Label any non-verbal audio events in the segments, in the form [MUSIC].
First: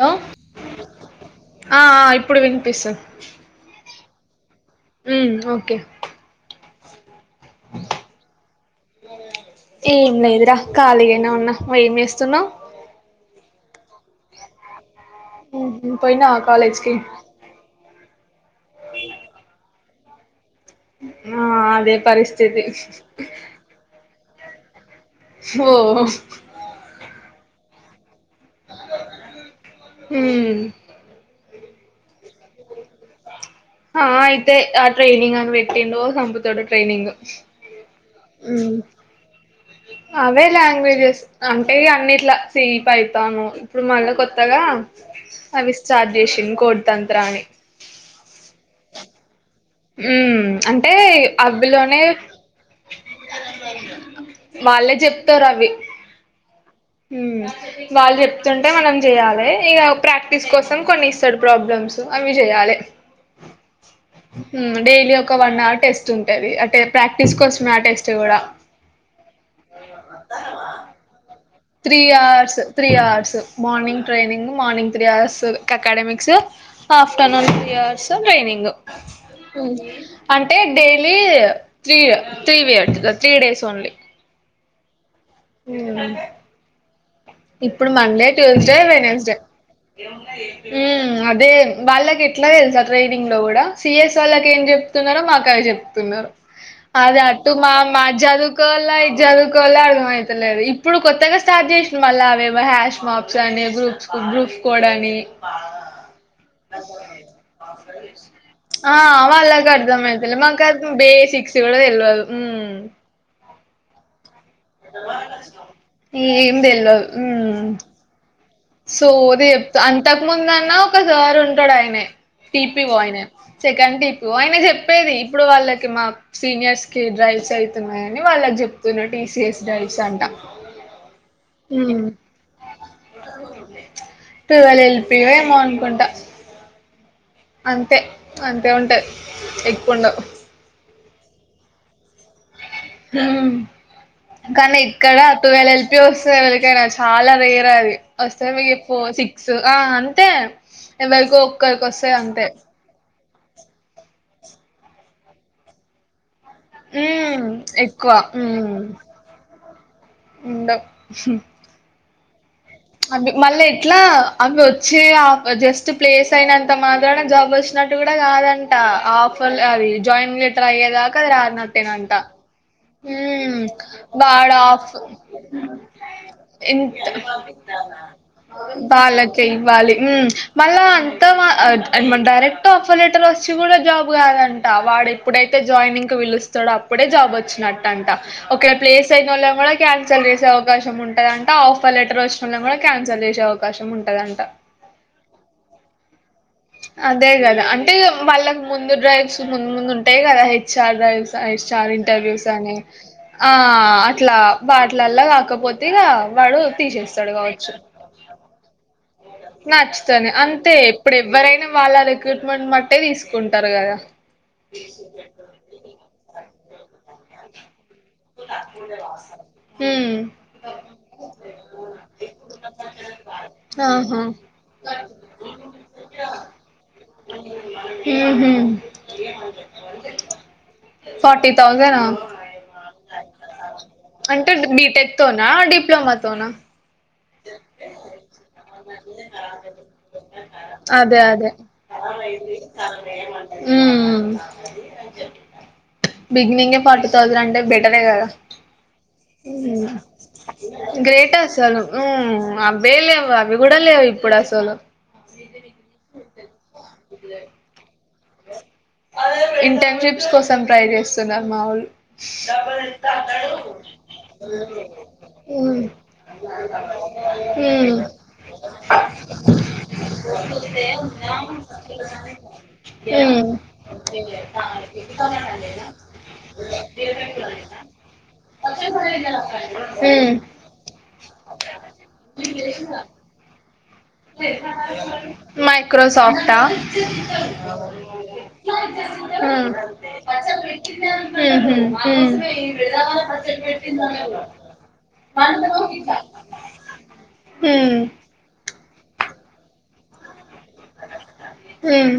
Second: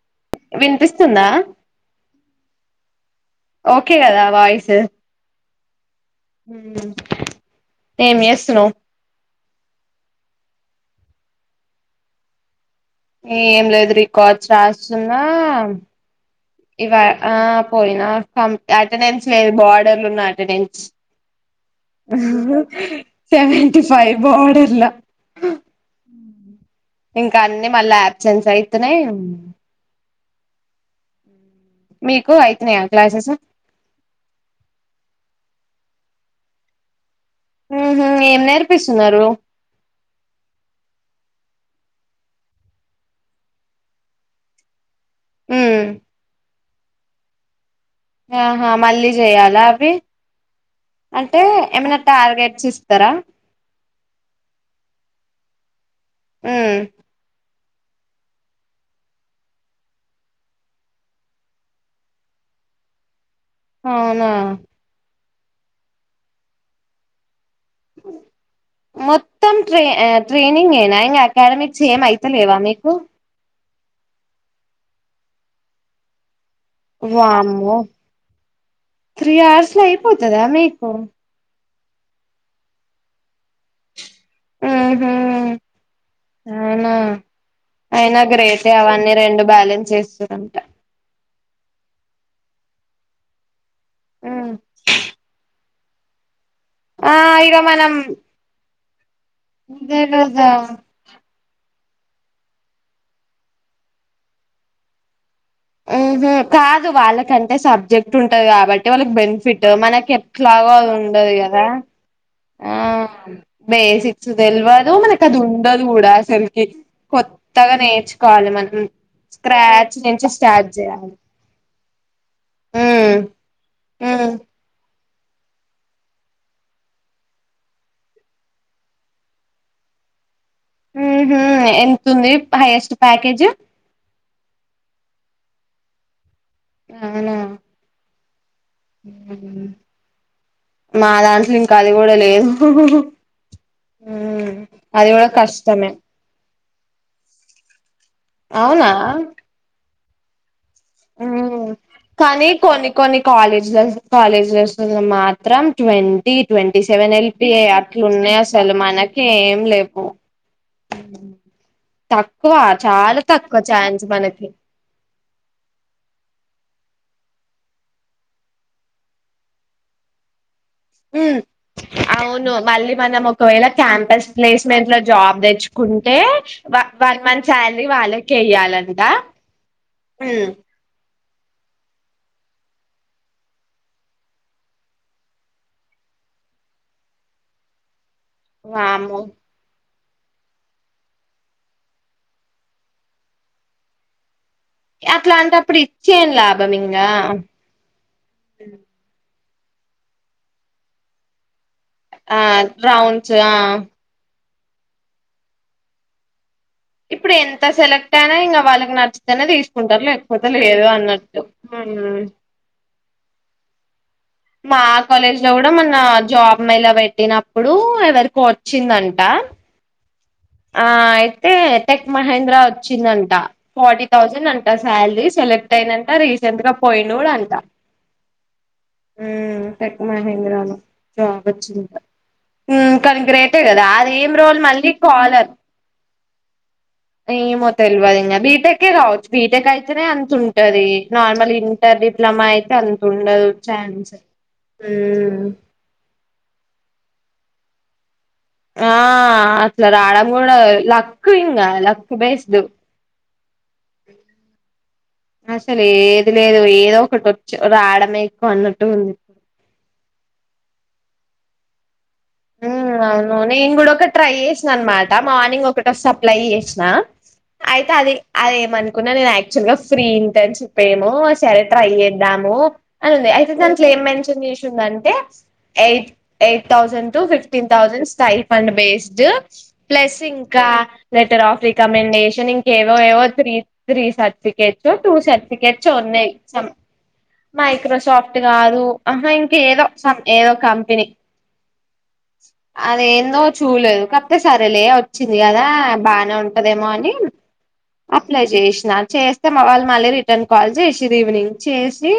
Hello వినిపిస్తుందా ఆ ఇప్పుడు వినిపిస్తుంది కే కదా వాయిస్ ఆమ్ ఓకే ఓకే ఉమ్ ఏం చేస్తున్నావ్ ఏం లేదురా ఖాళీగనే ఉన్నా నువ్ ఏం చేస్తున్నావు ఏం లేదు రికార్డ్స్ రాస్ స్తున్న ఉహు పోయినావా కాలేజ్ కి ఇవా ఆ పోయినా అటెండెన్స్ లేదు బా [UNINTELLIGIBLE] నా అటెండెన్స్ ఆ అదే పరిస్థితి బోర్డర్లా ఓ ఇంకా అన్ని మళ్ళీ ఆబ్సెన్స్ అయితున్నాయి హమ్ మీకు అయితున్నాయా క్లాసెస్ ఆ అయితయి ఆ ట్రెనింగ్ అని పెట్టిండు సంపుతడు ట్రెయినింగ్ ఉహు ఏం నేర్పిస్తున్నారు అవే లాంగ్వేజెస్ అంటే అన్నిట్ల సి, పైథాను ఇప్పుడు మళ్ళ కొత్తగా అవి ఉమ్ స్టార్ట్ చేసిండు కోడ్ తంత్ర అని ఆహా మల్ళి చేయాాల ఉ అంటే ఏమైనా అవిలోనే టార్గెట్స్ ఇస్తారా వాళ్ళే చెప్తారు అవి ఉమ్ హమ్ వాళ్ళు చెప్తుంటే మనం చేయ్యాలి ఇక ప్రాక్టీస్ కోసం కొన్ని ఇస్తాడు ప్రాబ్లమ్స్ అవి చేయాలి అవునా ఆమ్ డైలీ ఒ ఒక వన్ అవర్ టెస్ట్ ఉంటది అంటే ప్రాక్టీస్ కోస్ మొత్తం ట్రే ఆ ట్రైనింగ్ ఏనా ఇంగ academy three hours three hours morning training morning three hours academics afternoon three వామ్మో అవర్స్ ట్రైనింగ్ త్రీ ఉమ్ అవర్స్ లో అయిపోతదా అంటే మీకు daily three three periods the three days only ఉహు హ్మ్మ్ అవునా ఇప్పుడు అయినా మండే గ్రేటే ట్యూస్డే అవన్నీ వెడ్నెస్డే రెండు బ్యాలెన్స్ చేస్తురంట ఉమ్ అదే వాళ్ళకి ఎట్లా తెలుసా ట్రైడింగ్ లో కూడా సిఎస్ వాళ్ళకి ఏం చెప్తున్నారో మాక్ అవి చెప్ తిన్న ఆ అద టు ఇక మా మనం మాజాడుకోవాల్ [UNINTELLIGIBLE] చదువుకోవలో అదే అర్థం కదా అయితలేదు ఇప్పుడు కొత్తగా స్టార్ట్ చేస్ మళ్ళా అవేవో హ్యాష్ మాప్స్ అని గ్రూప్స్ గ్రూప్స్ కోడ్ అని ఉహ్ ఉమ్ కాదు వాళ్ళకంటే సబ్జెక్ట్ ఉంటది కాబట్టి ఆ వాళ్ళకి బెనిఫిట్, మనక్ అర్థమైతలే మాకు ఎట్లాగో అది ఆది ఉండదు బేసిక్స్ కదా కూడా తెల్వదు ఉమ్ బేసిక్ సు తెల్వదు మనకి అది ఉండదు గూడా ఏం అసల్కీ. తెల్వదు ఉమ్ కొత్తగా నేర్చుకోవాలి మన సోది చెప్త అంతకు ముందు అన్నా ఒక చేయాలి సార్ ఉంటడు అయినే, టీ పి వో ఉమ్ అయినే సెకండ్ టీ పి ఉమ్ వో అయినే చెప్ పెది ఇప్పుడు వాళ్ళకి మా సీనియర్స్ కి డ్రైవ్స్ అయితున్నాయని వాళ్ళక్ చెప్తున్నడ్, టీ సి ఎస్ డ్రైవ్స్ అంటా ఉహ్ ఉమ్ ఎంత్ ఉంది highest package twelve L P ఓ ఏమో అనుకుంటా అవునా అంతే అంతే ఉంటాయ్ ఎక్కువ్ ఉండవ్ మా దాంట్ల ఇంకా అది గూడ లేద్ ఉమ్ కానీ అది ఇక్కడ కూడా ట్వెల్వ్ ఎల్ కష్టమే పీ వస్తది ఎవరికైనా చాలా రేర్ అది వస్తది ఈ అవునా ఫో సిక్స్ ఆన్ ఎవరికో ఒక్కరికొస్తది అంతే కాలేజ్ అస్ కాలేజ్లో అస్తుంది అని మాత్రం ట్వం టి twenty seven L um P A ఎక్కువ అట్లున్నయ్ అస్సలు ఉమ్ మనకే ఏం లేవు. ఉండవ్ తక్ అవ్వి మళ్ళీ ఎట్లా అవ్వి వచ్చీ ఆఫ్ జస్ట్ ప్లేస్ అయినంత మా త్రానా జాబ్ వచ్చినట్టు కూడా కాదంటా ఆఫర్ అది జాయిన్ లెట్ టర్ అయ్యేదాక ఉమ్ రానట్టేనంటా అవును మళ్ళీ మనం ఉమ్ ఒకవేళ క్యాంపస్ వాడ్ ప్లేస్మెంట్ ఆఫ్ లో జాబ్ తెచ్చుకుంటే ఇంత వన్ మంత్ శాలరీ వాళ్ళకే ఇయ్యాలంట వాళ్లకే ఇవ్వాలి హ్మ ఉమ్ మళ్ళా అంత వ ఆ డైరెక్ట్ ఆఫర్ లెటర్ వచ్చి కూడ జాబ్ కాదంట. వాడు ఎప్పుడైతే జాయినింగ్కి పిలుస్తడో అప్పుడే జాబ్ వచ్చినట్టంట. ఒక్కెళ్ళ ప్లేస్ వామ్మో అయినోళ్ళన్ కూడ క్యాన్సల్ చేసే అవకాశం ఉంట దంట ఆఫర్ లెటర్ వచ్ ఉన్నా కూడా క్యాన్సల్ జేసే అవకాశం ఉంటదంట అట్లాటప్పుడు ఇచ్చి ఎం అదే కదా అంటే వాళ్ళకి ముందు డ్రైవ్స్ ముందు ముందు ఉంటాయి గదా హెచ్ ఆర్ డ్రైవ్స్ ఐస్ హెచ్ ఆర్ ఆ ఇంటర్వ్యూస్ అని రౌండ్స్ ఆ అట్లా వాట్లల్లా కాకపోతే ఇగా వాడు తీసేస్తాడు ఇప్పుడు ఎంత కావచ్చు సెలెక్ట్ అయినా ఇంగ వాళ్ళకి నచ్ నచ్చుతనే అంతే ఇప్పుడు ఎవ్వరైనా వాళ్ళ ఉమ్. రిక్రూట్మెంట్ బట్టే తీస్ కుంటారు గదా మా కాలేజ్ లో కూడ మొన్నా జాబ్ మేలా పెట్టినప్పుడూ ఎవరికో వచ్చిందంటా హ్మ్ ఆ అయితే టెక్ మహేంద్రోచ్చిందంట ఫార్టీ ఆహా థౌస్ చ్చిందంట సాలలీ సెలెక్ట్ అయినంకా రీసెంట్గా పోయినొడంట ఊహూ ఉ టెక్ మహేంద్రలో జాబ్ ఫార్టీ వచ్చిందంట థౌజనా ఉ కాని గ్రేటె కదా అదేం అంటే రోల్ మళ్ళి బీటెక్ తోనా అడర్ డిప్లొమా తోనా ఏమొ తెలువదు ఇంగ బీటెక్కే కావ్ బీటెక్ అయితేనే అంత ఉంటది అదే అదే నార్మల్ ఇంటర్ డిప్లొమా అయితే అంత ఉండదు ఛాన్స్ హ్మ్ హుమ్ థౌజనంటే బెటరే కదా ఆ హ్మ్ అట్లా రాడం గూడ లక్ గ్రేట్ ఇంగ అసలు లక్ ఉమ్ బేస్డ్ అవే లేవు అవి కూడా లేవు ఇప్పుడు అసలు అసలు ఏది లేదు ఏదో ఒకటి వచ్చు రాద్ అడమేక్ కో అన్నం ఇంటర్న్షిప్స్ కోసం ట్రై చేస్తున్నా మావుల్ హు అవును నేను కూడా ఒక ట్రై చేసినా అన్మాట మార్నింగ్ ఉమ్ ఒకటొస్తే అప్లై చేసినా అయితే ఉమ్ అది అదేమనుకున్నా నేను యాక్చువల్ గా ఫ్రీ ఇంటర్న్షిప్ ఏమో సరే ట్రై చేద్దాము అని ఉంది ఉమ్ అయితే దాన్ ట్లెం మెన్షన్ చేసుందంటే eight eight thousand to fifteen thousand stipend based plus ఉమ్. ఇంకా లెటర్ ఆఫ్ రికమెండేషన్ ఇంకేవో ఏవో త్రి త్రీ సర్టిఫికేట్స్, టూ సర్టిఫికేట్సో ఉన్నాయి మైక్రోసాఫ్టా సమ్ ఉమ్ మైక్రోసాఫ్ట్ ఉహు కాదు ఆహా ఇంక ఉమ్ ఏదో సమ్ ఏదో కంపెనీ ఉమ్ అదేందో చూలేదు కాకపోతే సరేలే వచ్చింది కదా బానే ఉంటదేమో అని అప్లై చే చేసిన చేస్తే మా వాళ్ళు మళ్ళీ రి నన్ కాల్ చేసిర్రు ఈవినింగ్ చేషి ఉమ్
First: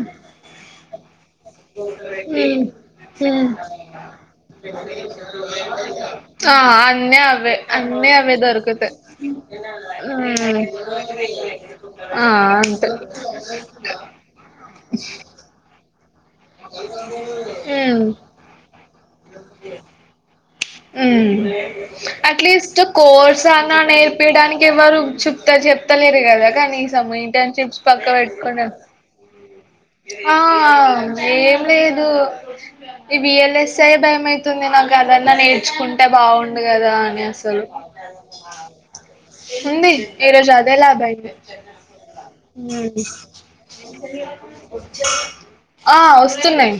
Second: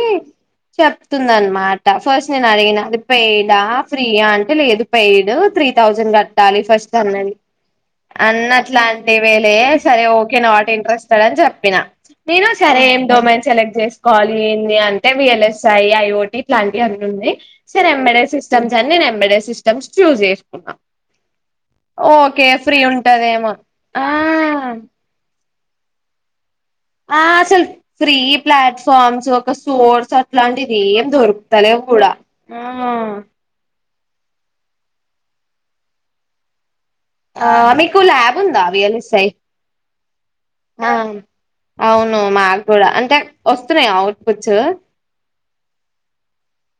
చెప్ ప్తుందన్మాట ఫస్ట్ నేను ఉమ్ అడిగిన అది పేయ్ ఉమ్ డా ఫ్రీయా అ లేదు పెయిడ్ త్రీ థౌసండ్ ఆ కట్టాలి ఫస్ట్ అన్నీ అన్నది. అవే అన్నీ అవే అన్ని దొరుకుతాయి అట్లాంటివేలే సరే ఓకే ఉమ్ నాట్ ఇంట్రెస్టెడ్ అని చెప్పిన ఆ నేను సరే అంతే ఏం డొమన్ సెలెక్ట్ చేసుకోవాలి. ఏంది అంటే వియలేసర్ ఏ [UNINTELLIGIBLE] ఇట్లాంటి అన్ని ఉన్నాయి సరే ఉమ్ మేడం చూస్తాం [UNINTELLIGIBLE] సిస్టమ్స్ చూజ్ చేష్ హ్మ్ ఫ్రీ అట్లీస్ట్ కోర్స్ ఉంటదేమో అన్నా ఆ నేర్పియడానికి ఇవ్వరు చెప్త చెప్తలేరు గ వెకన్ కనీసం ఆ అసలు ఇంటన్షిప్స్ పక్కకు ఫ్రీ పెట్టుకొనె ప్లాట్ఫామ్స్ ఒక సోర్స్ ఆ అట్లాంటిది ఏం ఏం దొరుకుతలేవు లేదు కూడా ఆ ఈ వి ఎల్ ఎస్ తే భయం అయితుంది నాక్ అదన్నా నేర్ ర్చుకుంటే బాగుండు కదా అని ఆ అసలు మీకు ల్యాబ్ ఉందా వియల్ఎసై ఉంది ఈరోజు అదే ఆ ల్యాబ్ అయింది అవును మాకు కూడా ఉమ్ అంటే వస్తున్నాయ అవుట్పుట్స్ ఆ వస్తున్నయ్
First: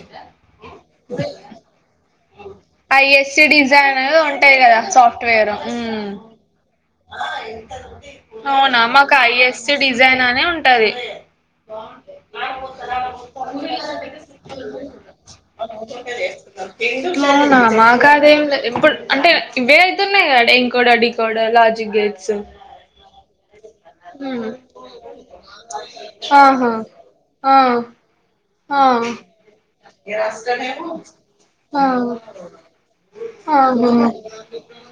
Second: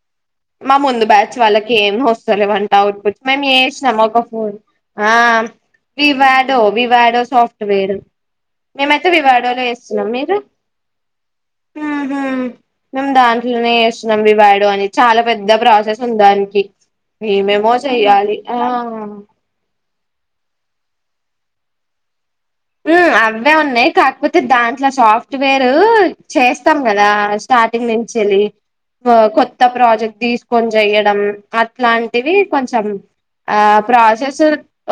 మా ముందు బ్యాచ్ వాళ్ళకి ఏం వస్ వస్తా లేవంట అవుట్ పుట్స్ మేము ఐఎస్సి చేసినాం డిజైన్ ఒక ఫోన్ ఉంటది కదా ఆ సాఫ్ట్వేర్ వివాడో వాడో సాఫ్ట్ వేర్ అవునా మిమైతె మాకు వివాడోలో ఐఎస్సి చెస్తున్నాం. డిజైన్ మీరు అనే ఉంటది హు హ్మ్ మేమ్ దాంట్లోనే చెస్తున్నాం. వివాడో అని చాలా పెద్ద ప్రాసెస్ ఉంది దానికి అవునా ఏమేమో మా చెయ్యాలి కాదేం లే ఆ ఇప్పుడ్ ఉమ్ అంటే ఇవే వేళుతున్నాయి. ఎంకొడా డికొడ లాజ్ ఈ గేట్సు హ్మ్ అవే ఉన్నాయి కాకపోతే దాంట్ల సాఫ్ట్వేరు ఆహా చేస్తాం కదా ఆ స్టార్టింగ్ నుంచాలి ఆ కొత్త ప్రాజెక్ట్ తీసుకొని చెయడం ఆ అట్లాంటివి కొంచెం ఆ ఆహా ప్రాసెస్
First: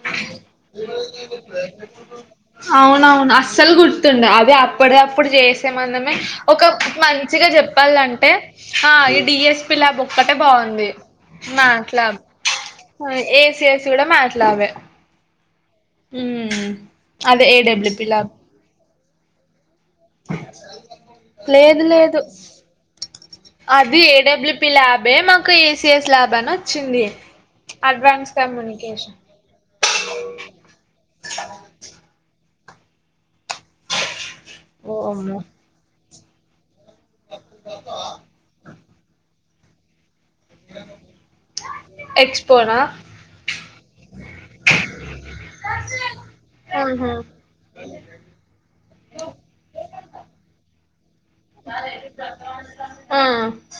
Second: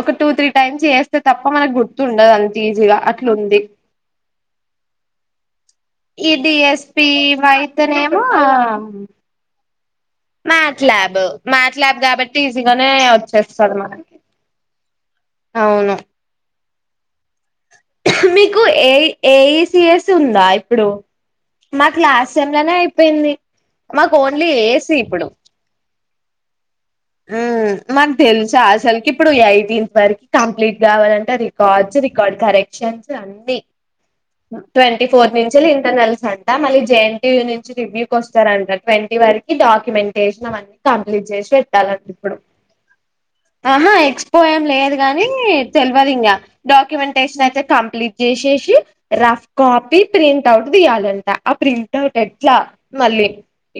ఒక టూ త్రీ టైమ్స్ చేస్తే తప్ప మనకు గుర్తుండదు అం అవునవును అస్సలు గుర్తుండవ్ అది అప్పుడదప్పుడు చేస్తే మనమే ఈ ఒక డిఎస్పి మంచిగా అయితేనేమో చెప్పాలంటే ఆ ఇ డిఎస్ పిలబో మ్యాట్ ల్యాబ్ మ్యాట్ ల్యాబ్ కాబట్టి ఈజిగానే వచ్చేస్తడు ఏసిఎస్ మరి కూడా మ్యాట్ ల్యాబే అవును ఉమ్ అదే ఏడబ్ల్యుపి లాబ్ ఎయిస్ సిఏసి ఉందా ఇప్పుడు లేదు మాకు లేదు క్లాస్ సేమ్ లనే అయిపోయింది అది మాకు ఓన్లీ ఏసి ఇప్పుడు బన హ్మ్ మాకు తెలుసా అసలుకి కమ్యూనికేషన్ ఇప్పుడు ఎయిటీన్త్ వరకు కంప్లీట్ గావాలంటే రికార్డ్స్ రికార్డ్ కరెక్ట్ షేమ్స్ అండి ఓ ట్వంటీ ఫోర్ అమ్మో నుంచి ఇంటర్నల్స్ హట్ట మాలిద్ జెంటియు నుంచి రివ్యూ కు వస్తారంట ట్వంటీ వరు ఈ డాకిమెంట్ చేసినవాన్ అంత కంప్లీట్ చేసి వెట్ ఇప్పుడు ఎక్స్పోనా ఆహ ఎక్స్పో ఏం లేదు గానీ తెలువదు ఇంగా ఆహా డాక్యుమెంటేషన్ అయితే కంప్లీట్ చేసేసి రఫ్ కాపీ ప్రింట్ అవుట్ తీయాలంట ఆ ప్రింట్ అవుట్ ఎట్లా ఆ మళ్ళీ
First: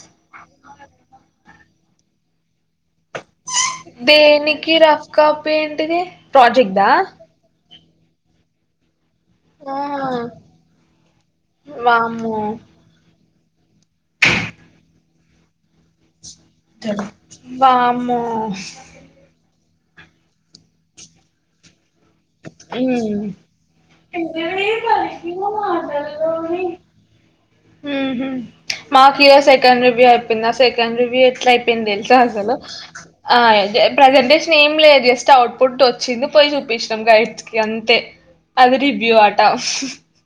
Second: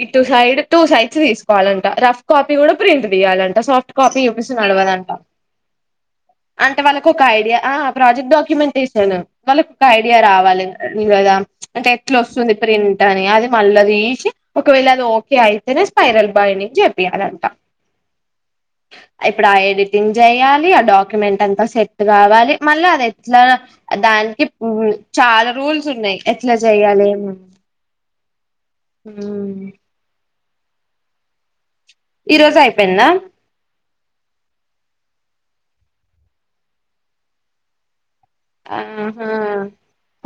ఇటు సైడ్ టూ సైడ్స్ తీసుకోవాలి దంట రఫ్ కాపు వీవుడు ప్రింట్ తీయాలంట సాఫ్ట్ కాపీ యూపిస్తే దేనికి రఫ్ నడవదంట కాపీ ఏంటిది ప్రాజెక్ట్ అంటే దా వాళ్ళకు ఒక ఐడియా ఆ ప్రాజెక్ట్ డాక్యుమెంటేషన్ వాళ్ళక్ ఆ తా ఐడియా రావాలి గదా అంటే ఎట్లా వామ్మో వస్తుంది ప్రింట్ అని అది మల్ల దీసి ఒక వేళ అది ఓకే ఐ తేనే స్పైరల్ బైండింగ్ చేపియాల వామ్మో రా ఎడిటింగ్ చేయాలి ఆ డాక్యుమెంట్ అంతా సెట్ రావాలి మళ్ళా అది ఉమ్ ఎట్లా దానికి పువ్వులు చాలా రూల్స్ ఉన్నాయి ఎట్లా చెయ్యాలి ఏమున్ ఉహు హు కింద సెకండ్ రివ్యూ ఎట్లా అయి అయిపోయింది తెలుసా ఈ అసలు రోజు అయిపోయిందా ఆ దే ప్రజెంటేషన్ ఏం లేదు అసలు జస్ట్ అవుట్ ఫుటూ వచ్చింది పోయి చూపించినం రైట్ కీ అంతే అది రివ్యూ ఆహా అట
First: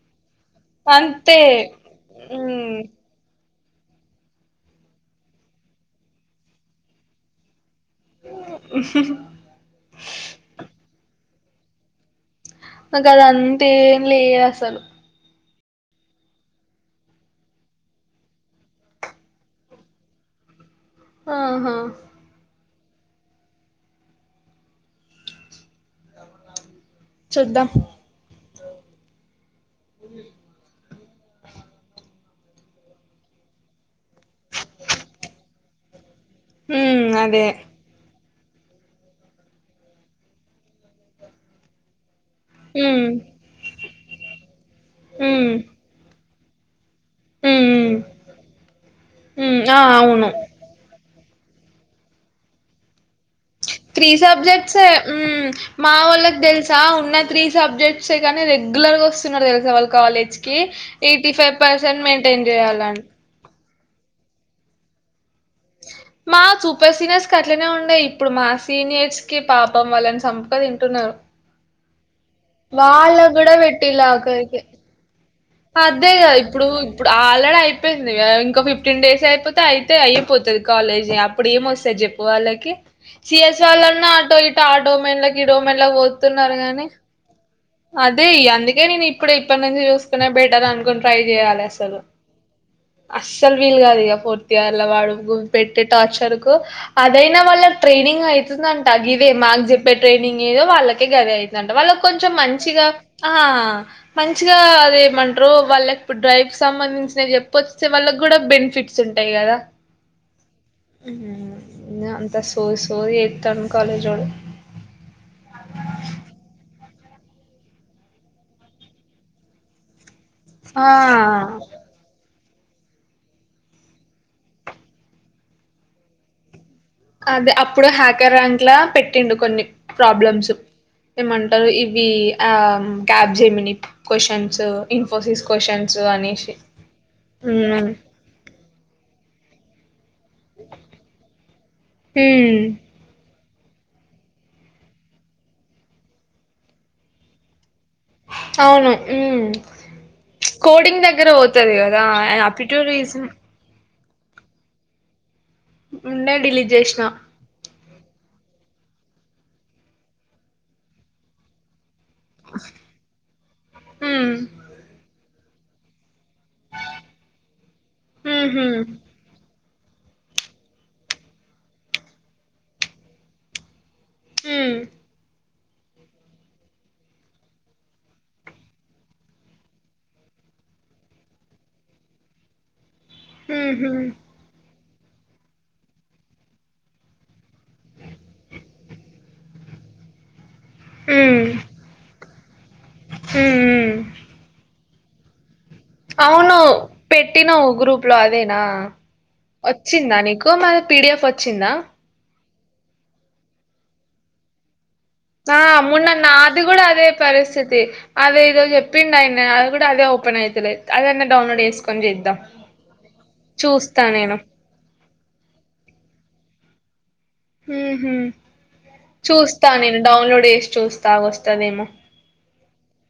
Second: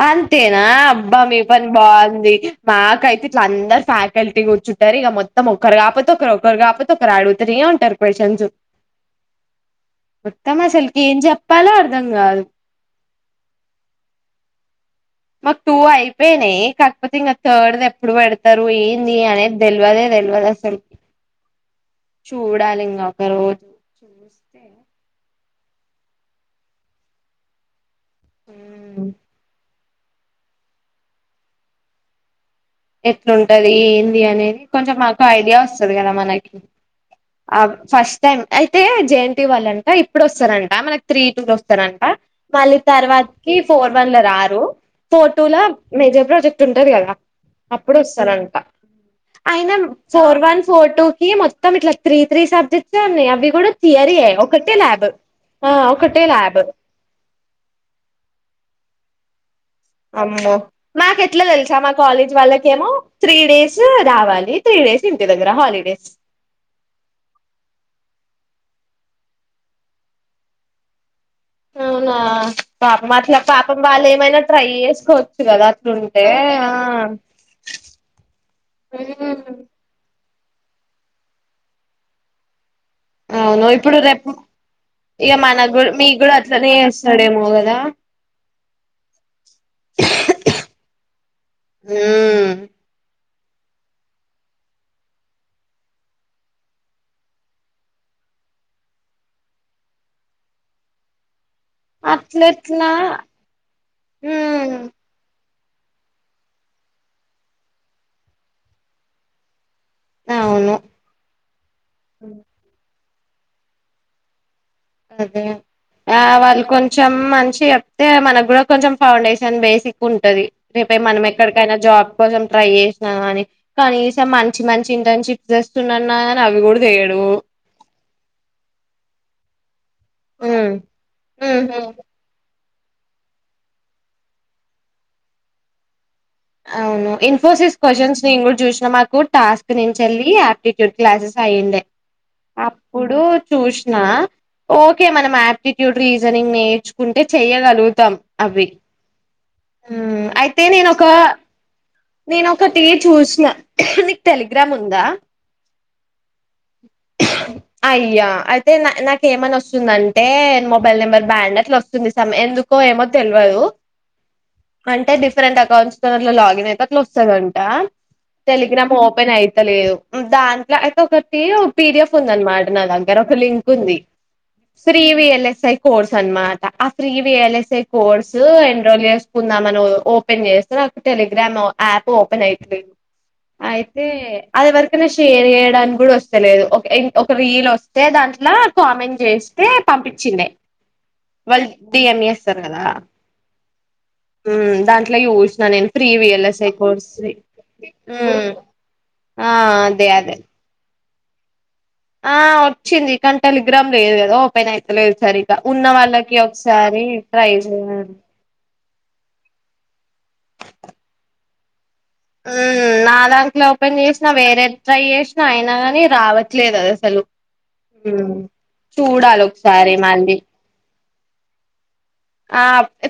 అంతేనా అబ్బా మీ అంతే పని బాగుంది ఉమ్ మాకైతే అందరు ఫ్యాకల్టీ కూర్చుంటారు ఇగా మొత్తం ఒకరు కాకపోతే ఒకరు ఒకరు కాపోతే ఒకరు అడుగుతనే ఉంటారు క్యూస్షన్స్ ఉత్తమ్ అసలుకి ఏం చెపు ప్పాలోఅర్థం గాదు నాకు అది అంతే ఏం లేదు అసలు మాకు టూ అయిపోయినాయి కాకపోతే ఇంకా థర్డ్ ఎప్పుడు పెడతారు ఏంది అనేది తెల్వదే తెల్వదు అసలు ఆహా చూడాలి ఇం ఒక రోజు చూద్దాం ఊ ఎట్లుంటది ఏంది అనేది కొంచెం మాకు ఐడియా వస్తుంది కదా మ మనకి ఉమ్ అదే ఆ ఫస్ట్ అయితే జే ఎన్ టి వాళ్ళంట ఇప్పుడు వస్తారంట మనకి త్రీ టూలు వస్తారంట మళ్ళీ ఉమ్ తర్వాత కి ఫోర్ వన్ లో రారు ఫోర్ టూ ఉమ్ లో మేజర్ ప్రాజెక్ట్ ఉంటది గదా ఉమ్ ఉమ్ అప్పుడు వస్తారంట ఉమ్, అయినా ఆ అవును ఫోర్ వన్ ఫోర్ టూ ఈ మొత్తం ఇట్లా త్రీ త్రీ సబ్జెక్ట్ త్రీ సబ్జెక్ట్సే ల్యాబ్ ఊ ఆ మా ఒకటే వాళ్ళకి ల్యాబ్ తెలుసా ఉన్న త్రీ సబ్జెక్ట్సే కానీ రెగ్యులర్ గా వస్త వస్తున్నారు తేలు ఆమో మాకు ఎట్లా తెలుసా మా కాలేజ్ మెయింటైన్ వాళ్ళకేమో చేయాలని. త్రీ డేస్ రావాలి త్రీ డేస్ ఇన్ మా సూపర్ సీనియర్స్ కకి అట్లనే ఉండేయి ఇప్పుడు మా సీనియర్స్ కి పాపం వాళ్ళని సంపుక తింటున్నారు అ వాళ్ళ కూడా పెట్టిలు ఏమైనా ఆఖరికి ట్రై చేసుకోవచ్చు కదా అదే అట్లుంటే కదా ఇప్పుడు ఆ ఇప్పుడు ఆల్రెడీ అయిపోయింది గా ఇంకో ఫిఫిటిన్ ఉ డేస్ అయిపోతే అయితే అయిపోతు తాది కాలేజ్ అప్పుడు ఏమ వస్తది చెప్పు వాళ్ళకి సిఎస్ అవును ఇప్పుడు వాళ్ళన్నా రేపు ఆటో ఇట ఆటో ఇక మలకి ఇడో మనకు కూడా మలకి మీకు కూడా పోతున్నారు అట్లనే గాని చేస్తాడేమో కదా అదే అందుకే నేను ఇప్పుడు ఇప్పటి నుంచి చూసుకునే బెటర్ అనుకుని ట్రై చేయాలి అసలు ఉమ్ అస్సలు వీల్ కాదు ఇ ఫోర్త్ ఇయర్ వాడు గు పెట్టే టార్చర్ కు అదైనా వాళ్ళ ట్రైనింగ్ అవుతుందంట ఇదే మాార్కు చెప్పే ట్రైనింగ్ ఏదో వాళ్ళకే గది అవుతుంది అంట వాళ్ళకు కొంచెం మంచి అట్లెట్లా మంచి మంచిగా ఉమ్ అదే మ వాళ్ళ ఇప్పుడు డ్రైవ్ సంబంధించినవి చెప్ప వస్తే వాళ్ళ కూడా బెనిఫిట్స్ ఉంటాయి కదా అవును అంత సో సో ఎయితను కాలేజో అదే ఆ వాళ్ళు కొ కొంచెం మంచిగా చెప్తే మనకు కూడా కొంచెం ఫౌండేషన్ బేసిక్ ఉంటది రేప మనం ఆ ఎక్కడికైనా జాబ్ కోసం ట్రై చేసిన అని కనీసం మంచి మంచి ఇంటర్న్షిప్స్ చేస్తున్నా అని అవి కూడా చేయడు అదే అప్పుడు హ్యాకర్ ర్యాంక్ లా పెట్టిండు కొన్ని ప్రాబ్లమ్స్ ఉమ్ ఏమంటారు ఉహు ఇవి ఆ Capgemini questions Infosys questions అని అవును. ఇన్ఫోసిస్ క్వశ్చన్స్ నేను గుడ్ చూసిన మాకు టాస్ [UNINTELLIGIBLE] చల్లి ఆటిట్యూడ్ క్లాసెస్ అయ్యిండే ఉమ్ అప్పుడు చూసిన ఓకే మనం ఆట్టిట్యూడ్, రీజనింగ్ నేర్చుకుంటే చెయ్యగలు అవును మ్ మ్ అయితే నేనొక కదా నేన్ ఒకటి అప్టిట్యూడ్ రీజన్ చూసిన నీక్ టెలిగ్రామ్ ఉందా ఉండే డిలీట్ చేసిన అయ్యా అయితేే నా నాక్ ఏమనొస్తుందంటే మొబైల్ నెంబర్ బ్యాండ్ అట్ల వస్ స్తుంది. సమ్ ఎందుకో ఏమో తెల్వదు. ఉమ్ అంటే డి డిఫరెంట్ అకౌంట్స్ ఒకసార్ అట్ల లాగిన్ అయితే అట్ల వస్తదంటా ఉహు టెలిగ్రామ్ ఓపెన్ అయి అయిలేదు దాంట్ల అయితే ఒకటి పిడిఎఫ్ ఉందన్మాట నా దగ్గర ఒక లింకుంది. ఉమ్ శ్రీ వి ఎల్ఎస్ఐ కోర్స్ అన్మాట. ఆ ఫ్రీ వి ఎల్ఎస్ఐ కోర్స్ అప్రోల్ చేస్కుందామని ఓపెన్ చేస్తే నాకు టెలిగ్రామ్ యాప్ ఓపెన్ అయితలేదు. ఉహు అయితే అదేవర్ ఏమన్న షేర్ చేయడానికి గుడా వస్తలేదు. ఒక రీల్ వస్తే దాంట్ల కామెంట్ చేస్తే పంపించిండే ఉమ్ వాల్ డీఎం చేస్తార్ కదా ఉమ్ మ్ దాం ఇట్ల యూస్ అవును పెట్టినవు గ్రూప్లో ఉమ్, అదేనా ఆ అదే వచ్చిందా అదే నీకు మ పిడిఎఫ్ వచ్చిందా ఆ వచ్చింది. కని టెలిగ్రామ్ లేదు కదా ఓపెన్ అయి ఆ మొన్న నాది గుడా అదే ట్రై పరిస్థితి చేయాలి అదేదో చెప్ పిన్ [UNINTELLIGIBLE] నాది గుడా అదే ఓపెన్ అయితలేద్ అదన్న డౌన్లోడ్ చేస్కో ఆ నా దాంట్ల ఓపెన్ చేసినా నేను వేరే ట్రై చేసినా అయినా గని రావ ట్లేదు అద్ అసలు హ్ హ్ ఉమ్, చూడాలి చూస్తా ఒకసారి నేను మళ్ళీ డౌన్లోడ్ చేసి చూస్ స్తా ఆగు వస్తాదేమో ఆ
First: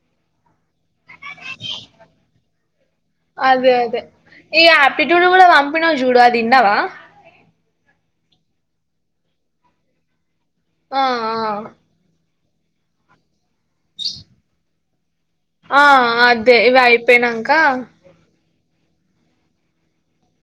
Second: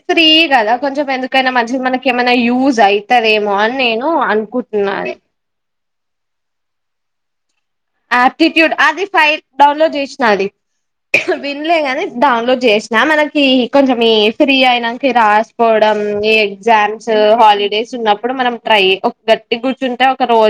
ఫ్రీ కదా కొంచెం ఎందుకైనా మంచిది మనకేమైనా యూస్ అయితదేమో అదే అని నేను అనుకుంటున్నా అదే పినవు చూడు అది ఇన్నవా. ఆప్టిట్యూడ్ అది ఫైల్ డౌన్లోడ్ చేశిన అది. ఆ విన్లేగానీ డౌన్లోడ్ చేసిన మనకి కొంచెం ఈ ఫ్రీ అయినా కి ఆ ఆ రాసుకోవడం ఈ అదే ఇవి ఎగ్జామ్స్ అయిపోయినంక హాలిడేస్ ఉన్నప్పుడు మనం ట్రై ఒక గట్టిగ కూర్చుంటే ఒక రోజు